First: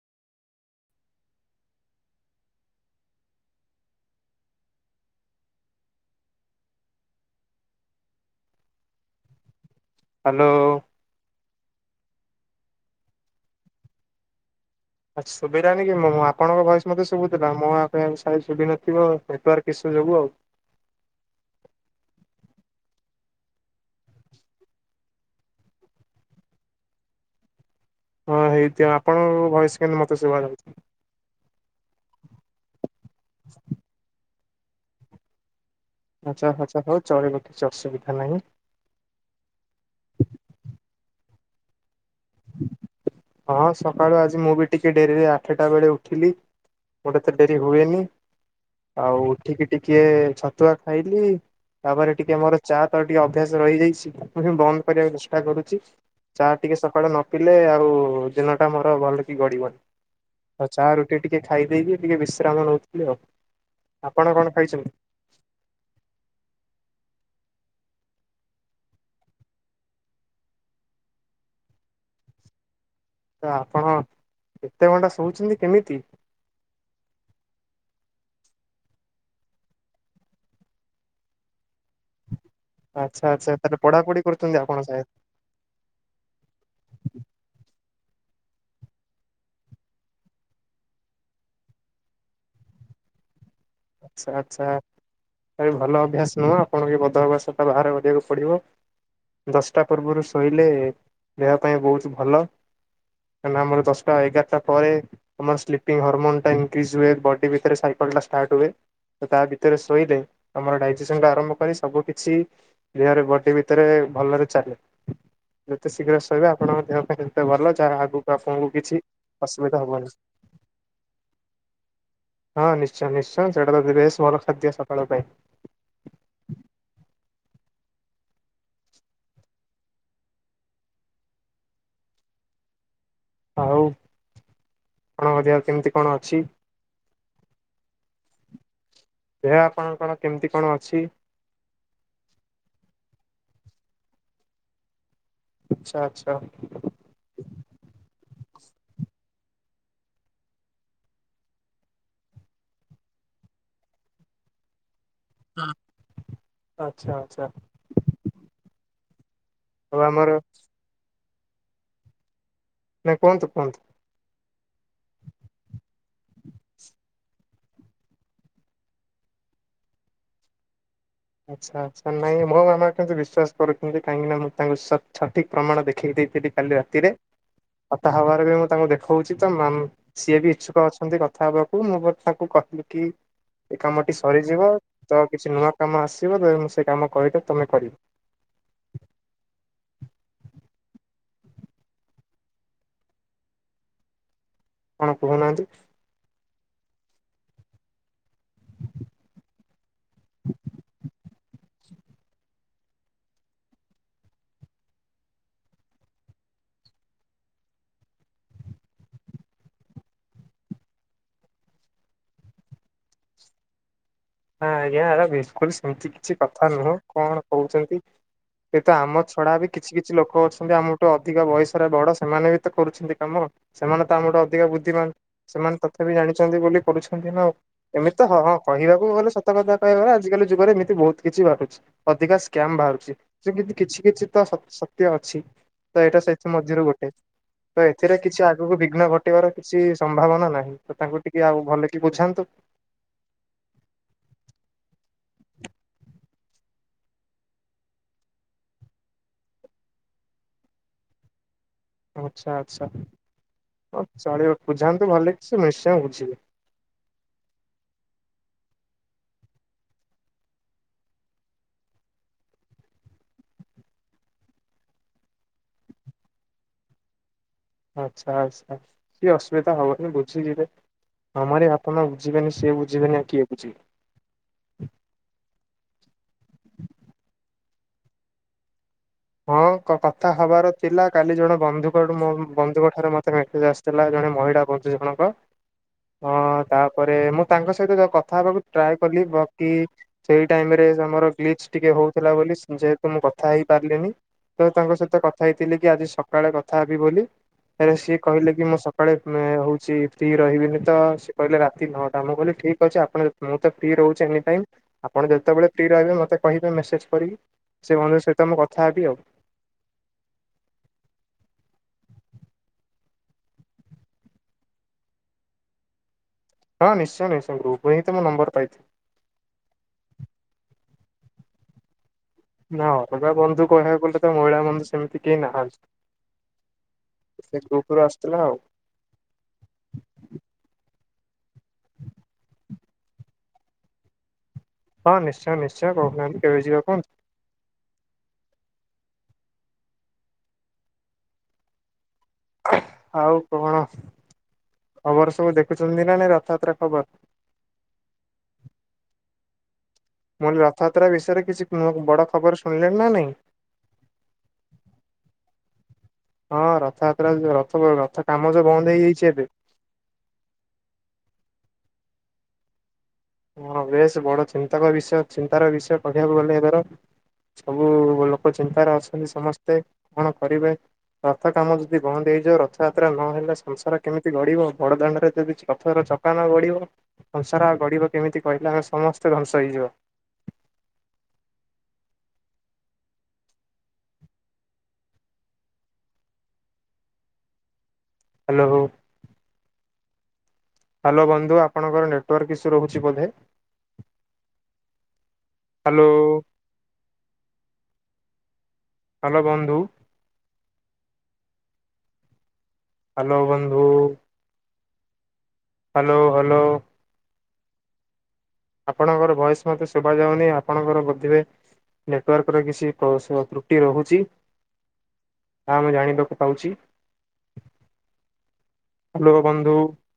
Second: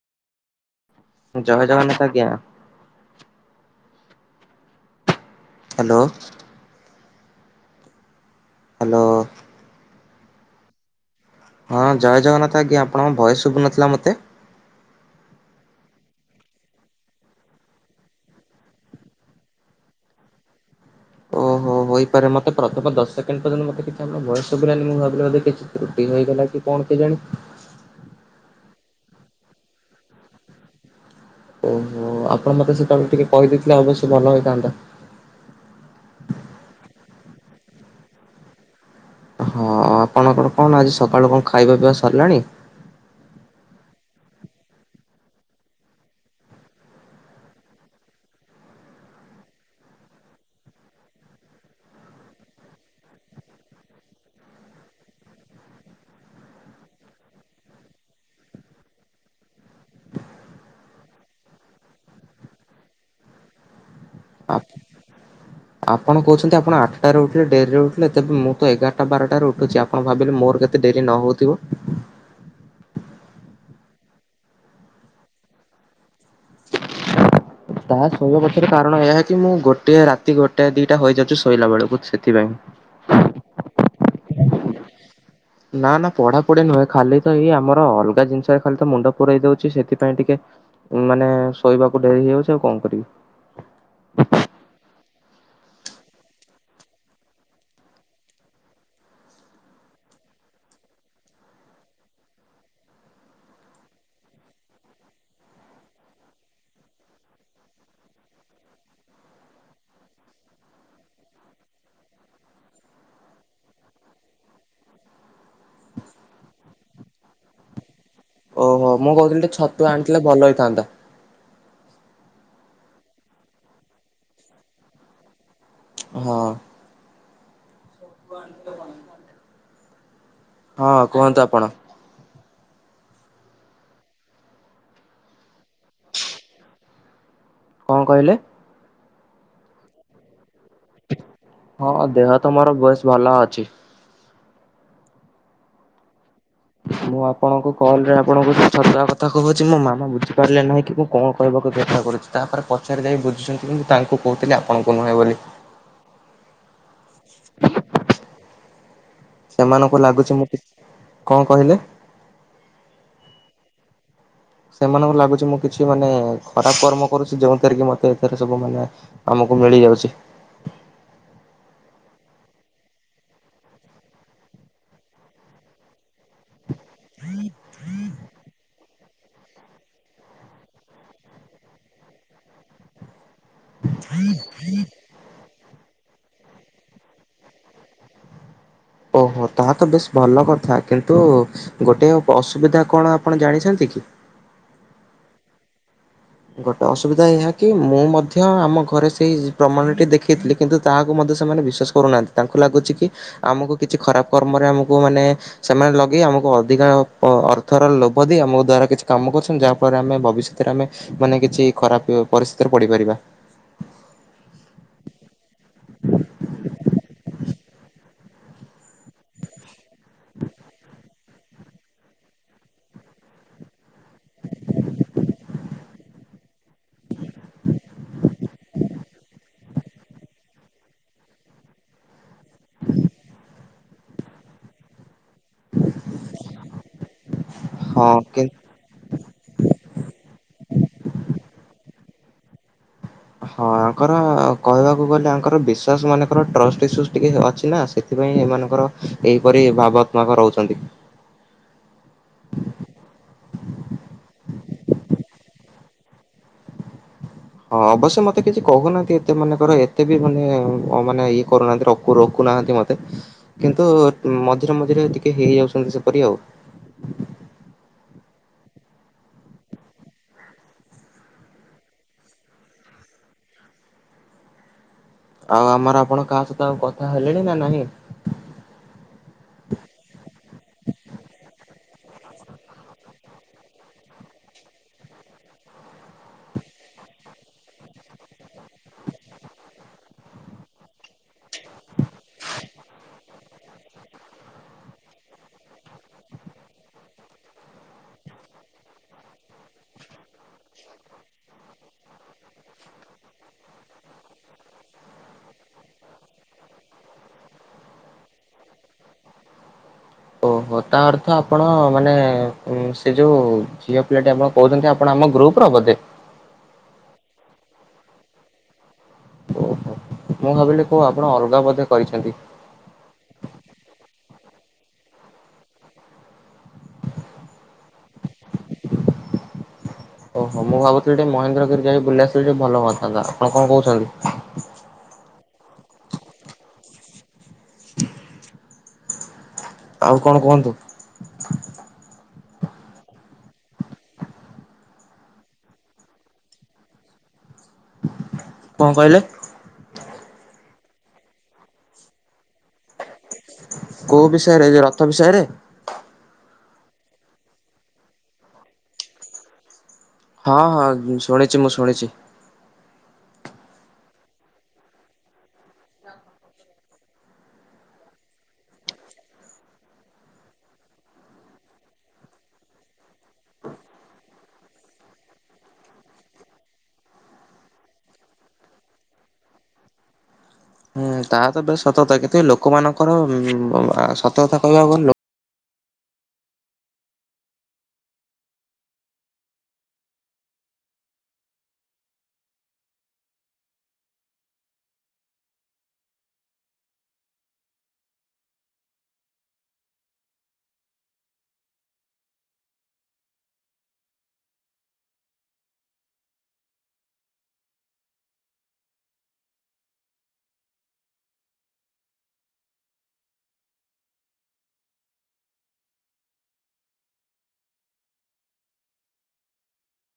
ଜୟ ଜଗନ୍ନାଥ ଆଜ୍ଞା। Hello. Hello. Hello. ହଁ ଜୟ ଜଗନ୍ନାଥ ଆଜ୍ଞା ଆପଣଙ୍କ ଭଏସ୍ ଶୁଭୁନଥିଲା ମୋତେ। ଆଛ ଶୁଭିଲାନି କି ମୁଁ ମୋ ଆପଣଙ୍କ ଭଏସ୍ ମୋତେ ଶୁଭୁଥିଲା ମୋ [unintelligible] ଶୁଭିନଥିବ ନେଟୱାରକ୍ ଇସ୍ୟୁ ଯୋଗୁଁ ଆଉ। ଓହୋ ହୋଇପାରେ ମୋତେ ପ୍ରଥମ ଦଶ ସେକଣ୍ଡ ପର୍ଯ୍ୟନ୍ତ ମତେ କିଛି ଆପଣ ଭଏସ୍ ଶୁଭିଲାନି ମୁଁ ଭାବିଲି ବୋଧେ କିଛି ତ୍ରୁଟି ହୋଇଗଲା କି କଣ କେଜାଣି। ହଁ ହେଇଥିବ ଆପଣଙ୍କ ଭଏସ୍ କେମିତି ମୋତେ ଶୁଭା ଯାଉଥିଲା। ଓହୋ ଆପଣ ମୋତେ ସେତେବେଳକୁ ଟିକେ କହି ଦେଇଥିଲେ ଅବଶ୍ୟ ଭଲ ହୋଇ ଥାନ୍ତା। ଆଚ୍ଛା ଆଚ୍ଛା ହଉ ଚଳବ କିଛି ଅସୁବିଧା ନାହିଁ। ହଁ ଆପଣଙ୍କର କଣ ଆଜି ସକାଳୁ କଣ ଖାଇବା ପିଇବା ସ ସରିଲାଣି। ହଁ ସକାଳୁ ଆଜି ମୁଁ ବି ଟିକେ ଡେରିରେ ଆଠଟା ବେଳେ ଉଠିଲି ମୋର ଏତେ ଡେରି ହୁଏନି। ଆଉ ଉଠିକି ଟିକିଏ ଛତୁଆ ଖାଇଲି ତାପରେ ଟିକେ ମୋର ଚା ତ ଟିକେ ଅଭ୍ୟାସ ରହିଯାଇଛି [unintelligible] ବନ୍ଦ କରିବାକୁ ଚେଷ୍ଟା କରୁଛି ଚା ଟିକେ ସକାଳୁ ନ ପିଲେ ଆଉ ଦିନଟା ମୋର ଭଲ କି ଗଡିବନି ଆଉ ଚା ରୁଟି ଟିକେ ଖାଇ ଦେଇକି ଟିକେ ବିଶ୍ରାମ ନେଉଥିଲେ ଆଉ। ଆପଣ କଣ ଆପ୍ ଖାଇଛନ୍ତି? ଆପଣ କହୁଛନ୍ତି ଆପଣ ଆଠଟାରେ ଉଠିଲେ ଡେରିରେ ଉ ଠିଲେ ତେବେ ମୁଁ ତ ଏଗାରଟା ବାରଟାରେ ଉଠୁଛି ଆପଣ ଭାବିଲେ ମୋର କେତେ ଡେରି ନହଉଥିବ। ତ ଆପଣ ଏତେ ଘଣ୍ଟା ଶୋଉଛନ୍ତି କେମିତି? ତାହା ଶୋଇବା ପଛରେ କାରଣ ଏହା କି ମୁଁ ଗୋଟଏ ରାତି ଗୋଟାଏ ଦିଟା ହୋଇଯାଉଛି ଶୋଇଲା ବେଳକୁ ସେଥିପାଇଁ। ଆଚ୍ଛା ଆଚ୍ଛା ତାହେଲେ ପଢାପଢି କରୁଛନ୍ତି ଆପଣ ସାଏଦ୍ ନା ନା ପଢାପଢି ନୁହେଁ ଖାଲି ତ ଏଇ ଆମର ଅଲ୍ ଜିନିଷରେ ଖାଲି ତ ମୁଣ୍ଡ ପୁରଇ ଦଉଛି ସେଥିପାଇଁ ଟିକେ ମାନେ ଶୋଇବାକୁ ଡେରି ହେଇଯାଉଛି ଆଉ କଣ କରିବି। ଆଚ୍ଛା ଆଚ୍ଛା ଏ ଭଲ ଅଭ୍ୟାସ ନୁହେଁ ଆପଣ ଏ ବଦଅଭ୍ୟାସଟା ବାହାର କରିବାକୁ ପଡ଼ିବ। ଦଶଟା ପୂର୍ବରୁ ଶୋଇଲେ ଦେହ ପାଇଁ ବହୁତ ଭଲ କାହିଁକିନା ଆମର ଦଶଟା ଏଗାରଟା ପରେ ଆମର ସ୍ଲିପିଙ୍ଗ ହର୍ମୋନ୍ ଟା ଇନକ୍ରିଜ ହୁଏ ବଡ଼ି ଭିତରେ ସାଇକଲ୍ଟା ଷ୍ଟାର୍ଟ ହୁଏ। ତ ତା ଭିତରେ ଶୋଇଲେ ଆମର ଡାଇଜେସନଟା ଆରମ୍ଭ କରି ସବୁ କିଛି ଦେହରେ ବଡି ଭିତରେ ଭଲରେ ଚାଲେ। ଯେତେ ଶୀଘ୍ର ଶୋଇବେ ଆପଣଙ୍କ ଦେହ ପାଇଁ ସେତେ ଭଲ ଯାହା ଆଗକୁ ଆପଣଙ୍କୁ ଓହୋ କିଛି ମୁଁ କହୁଥିଲିଟି ଅସୁବିଧା ଛତୁ ହବନି। ଆଣିଥିଲେ ଭଲ ହେଇଥାନ୍ତା। ହଁ ନିଶ୍ଚୟ ନିଶ୍ଚୟ ହୁଁ ସେଟା ତ ବେଶ ଭଲ ଖାଦ୍ୟ ସକାଳ ପାଇଁ। ହଁ [unintelligible] ହଁ କୁହନ୍ତୁ ଆପଣ। ଆଉ କଣ ଆପଣଙ୍କ ଦେହ କେମିତି କଣ ଅଛି? କଣ କହିଲେ? ଦେହ ଆପଣ କଣ କେମିତି କଣ ଅଛି? ହଁ ଦେହ ମୋର ବେଶ ଭଲ ଅଛି। ଆଛା ଆଛା। ମୁଁ ଆପଣଙ୍କ କଲ ରେ ଆପଣଙ୍କୁ ଛତୁଆ କଥା କହୁଛି ମୋ ମାମା ବୁଝିପାରିଲେ ନାହିଁ କି ମୁଁ କଣ କହିବାକୁ ଚେଷ୍ଟା କରୁଛି। ତାପରେ ପଚାରି ଯାଇ ବୁଝୁଛନ୍ତି ମୁଁ ତାଙ୍କୁ କହୁଥିଲି ଆପଣଙ୍କୁ ନୁହେଁ ବୋଲି। ହ ଆଚ୍ଛା ଆଚ୍ଛା। ସେମାନଙ୍କୁ ଆଉ ଲାଗୁଛି ଆମର ମୁଁ ଟି- କଣ କହିଲେ? ନାଇଁ କୁହନ୍ତୁ କୁହନ୍ତୁ। ସେମାନଙ୍କୁ ଲାଗୁଛି ମୁଁ କିଛି ମାନେ ଖରାପ କର୍ମ କରୁଛି ଯୋଉ ଏର କି ମତେ ଏଥିରେ ସବୁ ମାନେ ଆମକୁ ମିଳିଯାଉଛି ଆଚ୍ଛା ଆଛା ନାଇଁ ମୋ ମାମା କେମିତି ବିଶ୍ୱାସ କରୁଛନ୍ତି କାହିଁକି ନା ମୁଁ ତାଙ୍କୁ ସଠିକ ପ୍ରମାଣ ଦେଖି ଦେଖେଇ ଦେଇଥିଲି କାଲି ରାତିରେ। କଥା ହବାରେ ବି ମୁଁ ତାଙ୍କୁ ଦେଖି ହଉଛି ତ ସିଏ ବି ଇଚ୍ଛୁକ ଅଛନ୍ତି କଥା ହବାକୁ। ମୁଁ ତାକୁ କହିଲି କି? ଏ କାମଟି ସରିଯିବ ତ କିଛି ନୂଆ ଆସିବ ତ ମୁଁ ସେ କାମ କହିଦ ତମେ କରିବ। କିୁ ଗୋଟେ ଅସୁବିଧା କଣ ଆପଣ ଜାଣିଛନ୍ତି କି? କଣ କହୁନାହାନ୍ତି? ଗୋଟେ ଅସୁବିଧା ଏହା କି ମୁଁ ମଧ୍ୟ ଆମ ଘରେ ସେଇ ପ୍ରମାଣଟି ଦେଖେଇଥିଲି କିନ୍ତୁ ତାହାକୁ ମଧ୍ୟ ସେମାନେ ବିଶ୍ଵାସ କରୁନାହାନ୍ତି। ତାଙ୍କୁ ଲାଗୁଛି କି ଆମକୁ କିଛି ଖରାପ କର୍ମରେ ଆମକୁ ମାନେ ସେମାନେ ଲଗେଇ ଆମକୁ ଅଧିକା ଅର୍ଥର ଲୋଭ ଦେଇ ଆମ ଦ୍ଵାରା କିଛି କାମ କରୁଛନ୍ତି। ଯାହାଫଳରେ ଆମେ ଭବିଷ୍ୟତରେ ଆମେ ମାନେ କିଛି ଖରାପ ପରିସ୍ଥିତିରେ ପଡିପାରିବା। ହଁ ଆଜ୍ଞା ବିଲକୁଲ ସେମତି କିଛି କଥା ନୁହଁ। କଣ କହୁଛନ୍ତି ତ ଆମ ଛଡା ବି କିଛି କିଛି ଲୋକ ଅଛନ୍ତି ଆମଠୁ ଅଧିକ ବୟସରେ ବଡ ସେମାନେ ବି ତ କରୁଛନ୍ତି କାମ। ସେମାନେ ତ ଆମଠୁ ଅଧିକ ବୁଦ୍ଧିମାନ। ସେମାନେ ତଥାପି ଜାଣିଛନ୍ତି ବୋଲି କରୁଛନ୍ତିଉ। ଏମିତି ତ ହ ହଁ କହିବାକୁ ଗଲେ ସତକତା କହିବାର ଆଜିକାଲି ଯୁଗରେ ଏମିତି ବହୁତ କିଛି ବାହାରୁଛି। ଅଧିକା ସ୍କାମ୍ ବାହାରୁଛିତି କିଛି କିଛି ତ ସତ୍ୟ ଅ ଅ ତ ଏଇଟା ସେଥିମରୁ ଗୋଟେ ତ ହଁ ଏଥିରେ କିନ୍ତୁ କିଛି ଆଗକୁ ବିଘ୍ନ ଘଟିବାର କିଛି ସମ୍ଭାବନା ନାହିଁ। ତ ତାଙ୍କୁ ଟିକେ ଆଉ ଭଲ କି ବୁଝନ୍ତୁ ହଁ ତାଙ୍କର କହିବାକୁ ଗଲେଙ୍କର ବିଶ୍ାସ ମାନଙ୍କର ଟଷ୍ଟଇୁ ଟିକେ ଅଛି ନା। ସେଥିପାଇଁ ସେମାନଙ୍କର ଏହିପରି ଭାବତ୍ମାକ ରହୁଛନ୍ତି। ଆଚ୍ଛା ଆଚଛା ହଉ ଚଳିବା ବୁଝାନ୍ତୁ ଭଲ ଲାଗିଛିଁ ନିଶ୍ଚୟ ବୁଝିବି ହଁ ଅବଶ୍ୟ ମତେ କିଛି କହୁନାହାନ୍ତି ଏତେ ମାନେଙ୍କର ଏତେ ବି ମାନେ ମାନେ ଇଏ କରୁନାହାନ୍ତି ରଖୁନାହାନ୍ତି ମତେ। କିନ୍ତୁ ମଝିରେ ମଝିରେ ଟିକେ ହେଇଯାଉଛନ୍ତି ସେପରି ଆଉ। ଆଚ୍ଛା ଆଚ୍ଛା ସିଏ ଅସୁବିଧା ହବନି ବୁଝିଯିବେ। ଆମରି ବାପା ମା ବୁଝିବେନି ସିଏ ବୁଝିବେନି ଆଉ କିଏ ବୁଝିବେ। ଆଉ ଆମର ଆପଣ କାହା ସହିତ ଆଉ କଥା ହେଲେଣି ନା ନହିଁ। ହଁ ତାପଟୁ ମୋ ବନ୍ଧୁଙ୍କ ଠାରୁ ମୋତେ ମେସେଜ୍ ଆସିଥିଲା ଜଣେ ମହିଳା ବନ୍ଧୁ ଜଣକଁ ତାପରେ ମୁଁ ତାଙ୍କ ସହିତ କଥା ହେବାକୁ ଟ୍ରାଏ କଲି କି ସେଇ ଟାଇମ୍ରରେ ଆମର ଗ୍ଲିଚ୍ ଟିକେ ହେଉଥିଲା ବୋଲି ଯେହେତୁ ମୁଁ କଥା ହେଇପାରିଲିନି। ତ ତାଙ୍କ ସହିତ କଥା ହେଇଥିଲି କି ଆଜି ସକାଳେ କଥା ହେବି ବୋଲି ହେଲେ ସିଏ କହିଲେ କି ମୁଁ ସକାଳେ ହଉଛି ଫ୍ରି ରହିବିନି ତ ସିଏ କହିଲେ ରାତି ନଅଟା ମୁଁ କହିଲି ଠିକ୍ ଅଛି ଆପଣ ମୁଁ ତ ଫ୍ରି ରହୁଛି ଏନି ଟାଇମ ଆପଣ ଯେତେବେଳେ ଫ୍ରି ରହିବେ ମତେ କହିବେ ମେସେଜ କରିକି। ସେ ବନ୍ଧୁଙ୍କ ସହିତ ମୁଁ କଥା ହେବି ଆଉ। ଓହୋ ତା ଅର୍ଥ ଆପଣ ମାନେ ସେ ଯୋଉ ଝିଅ ପିଲାଟି ଆପଣ କହୁଛନ୍ତି ଆପଣ ଆମ ଗ୍ରୁପ ର ବୋଧେ ହଁ ନିଶ୍ଚୟ ନିଶ୍ଚୟ ଗ୍ରୁପ ର ମୁଁ ନମ୍ବର ପାଇଥିଲି। ଓହୋ ମୁଁ ଭାବିଲି କୁହ ଆପଣ ଅଲଗା ବୋଧେ କରିଛନ୍ତି। ନା ଅଲଗା ବନ୍ଧୁ କହିବାକୁ ଗଲେ ତ ମହିଳା ବନ୍ଧୁ ସେମିତି କେହି ନାହାନ୍ତି। ସେ କୁକୁରୁ ଆସିଥିଲା ଆଉ। ଓହୋ ମୁଁ ଭାବୁଥିଲି ମହେନ୍ଦ୍ରଗିରି ଯା ବୁଲାସ ଟେ ଭଲ ହଥାନ୍ତା। ଆପଣ କଣ କହୁଛନ୍ତି? ହଁ ନିଶ୍ଚୟ ନିଶ୍ଚୟ କହୁନାହାନ୍ତି କେବେ ଯିବା କୁହନ୍ତୁ। ଆଉ କଣ କୁହନ୍ତୁ। ଆଉ କଣ ଖବର ସବୁ ଦେଖୁଛନ୍ତି ନା ନାଇ ରଥଯାତ୍ରା ଖବର। କଣ କହିଲେ? ମୁଁ କହିଲି ରଥଯାତ୍ରା ବିଷୟରେ କିଛି ବଡ ଖବର ସୁ କୋଉ ବିଷୟରେ ଏ ରଥ ବିଷୟରେ ହଁ ରଥଯାତ୍ରା ରଥ ରଥ କାମ ଯୋଉ ବନ୍ଦ ହେଇଯାଇଛି ଏବେ। ହଁ ହଁ ଶୁଣିଛି ମୁଁ ଶୁଣିଛି। ହଁ ବେଶ ବଡ ଚିନ୍ତାକ ବିଷୟ ଚିନ୍ତାର ବିଷୟ କହିବାକୁ ଗଲେ [inaudible] ସବୁ ଲୋକ ଚିନ୍ତାରେ ଅଛନ୍ତି ସମସ୍ତେ କଣ କରିବେ ରଥ କାମ ଯଦି ବନ୍ଦ ହେଇଯିବ ରଥଯାତ୍ରା ନହେଲେ ସଂସାର କେମିତି ଗଢିବ ବଡ ଦାଣ୍ଡରେ ଯଦି ରଥର ଚକା ନ ଗଡିବ ସଂସାର ଗଢିବ କେମିତି କହିଥା ସମସ୍ତେ ଧ୍ୱଂସ ହେଇଯିବ। ହୁଁ ତାହା ତ ପୁରା ସତ କଥା କିନ୍ତୁ ଲୋକମାନଙ୍କର ଉଁମ୍ ସତକଥା କହିବାକୁ ଗଲେ ଲୋ ହାଲୋ ହାଲୋ ବନ୍ଧୁ ଆପଣଙ୍କର ନେଟୱାର୍କ ଇସୁ ରହୁଛି ବୋଧେ ହାଲୋ ହାଲୋ ବନ୍ଧୁ ହାଲୋ ବନ୍ଧୁ। Hello hello. ଆପଣଙ୍କର ଭୋଇସ ମତେ ଶୁଭା ଯାଉନି ଆପଣଙ୍କର ପଟରେ ହୁଏ ନେଟୱାର୍କ ର କିଛି ତ୍ରୁଟି ରହୁଛି ତାହା ମୁଁ ଜାଣିବାକୁ ପାଉଛି, ହେଲୋ ବନ୍ଧୁ।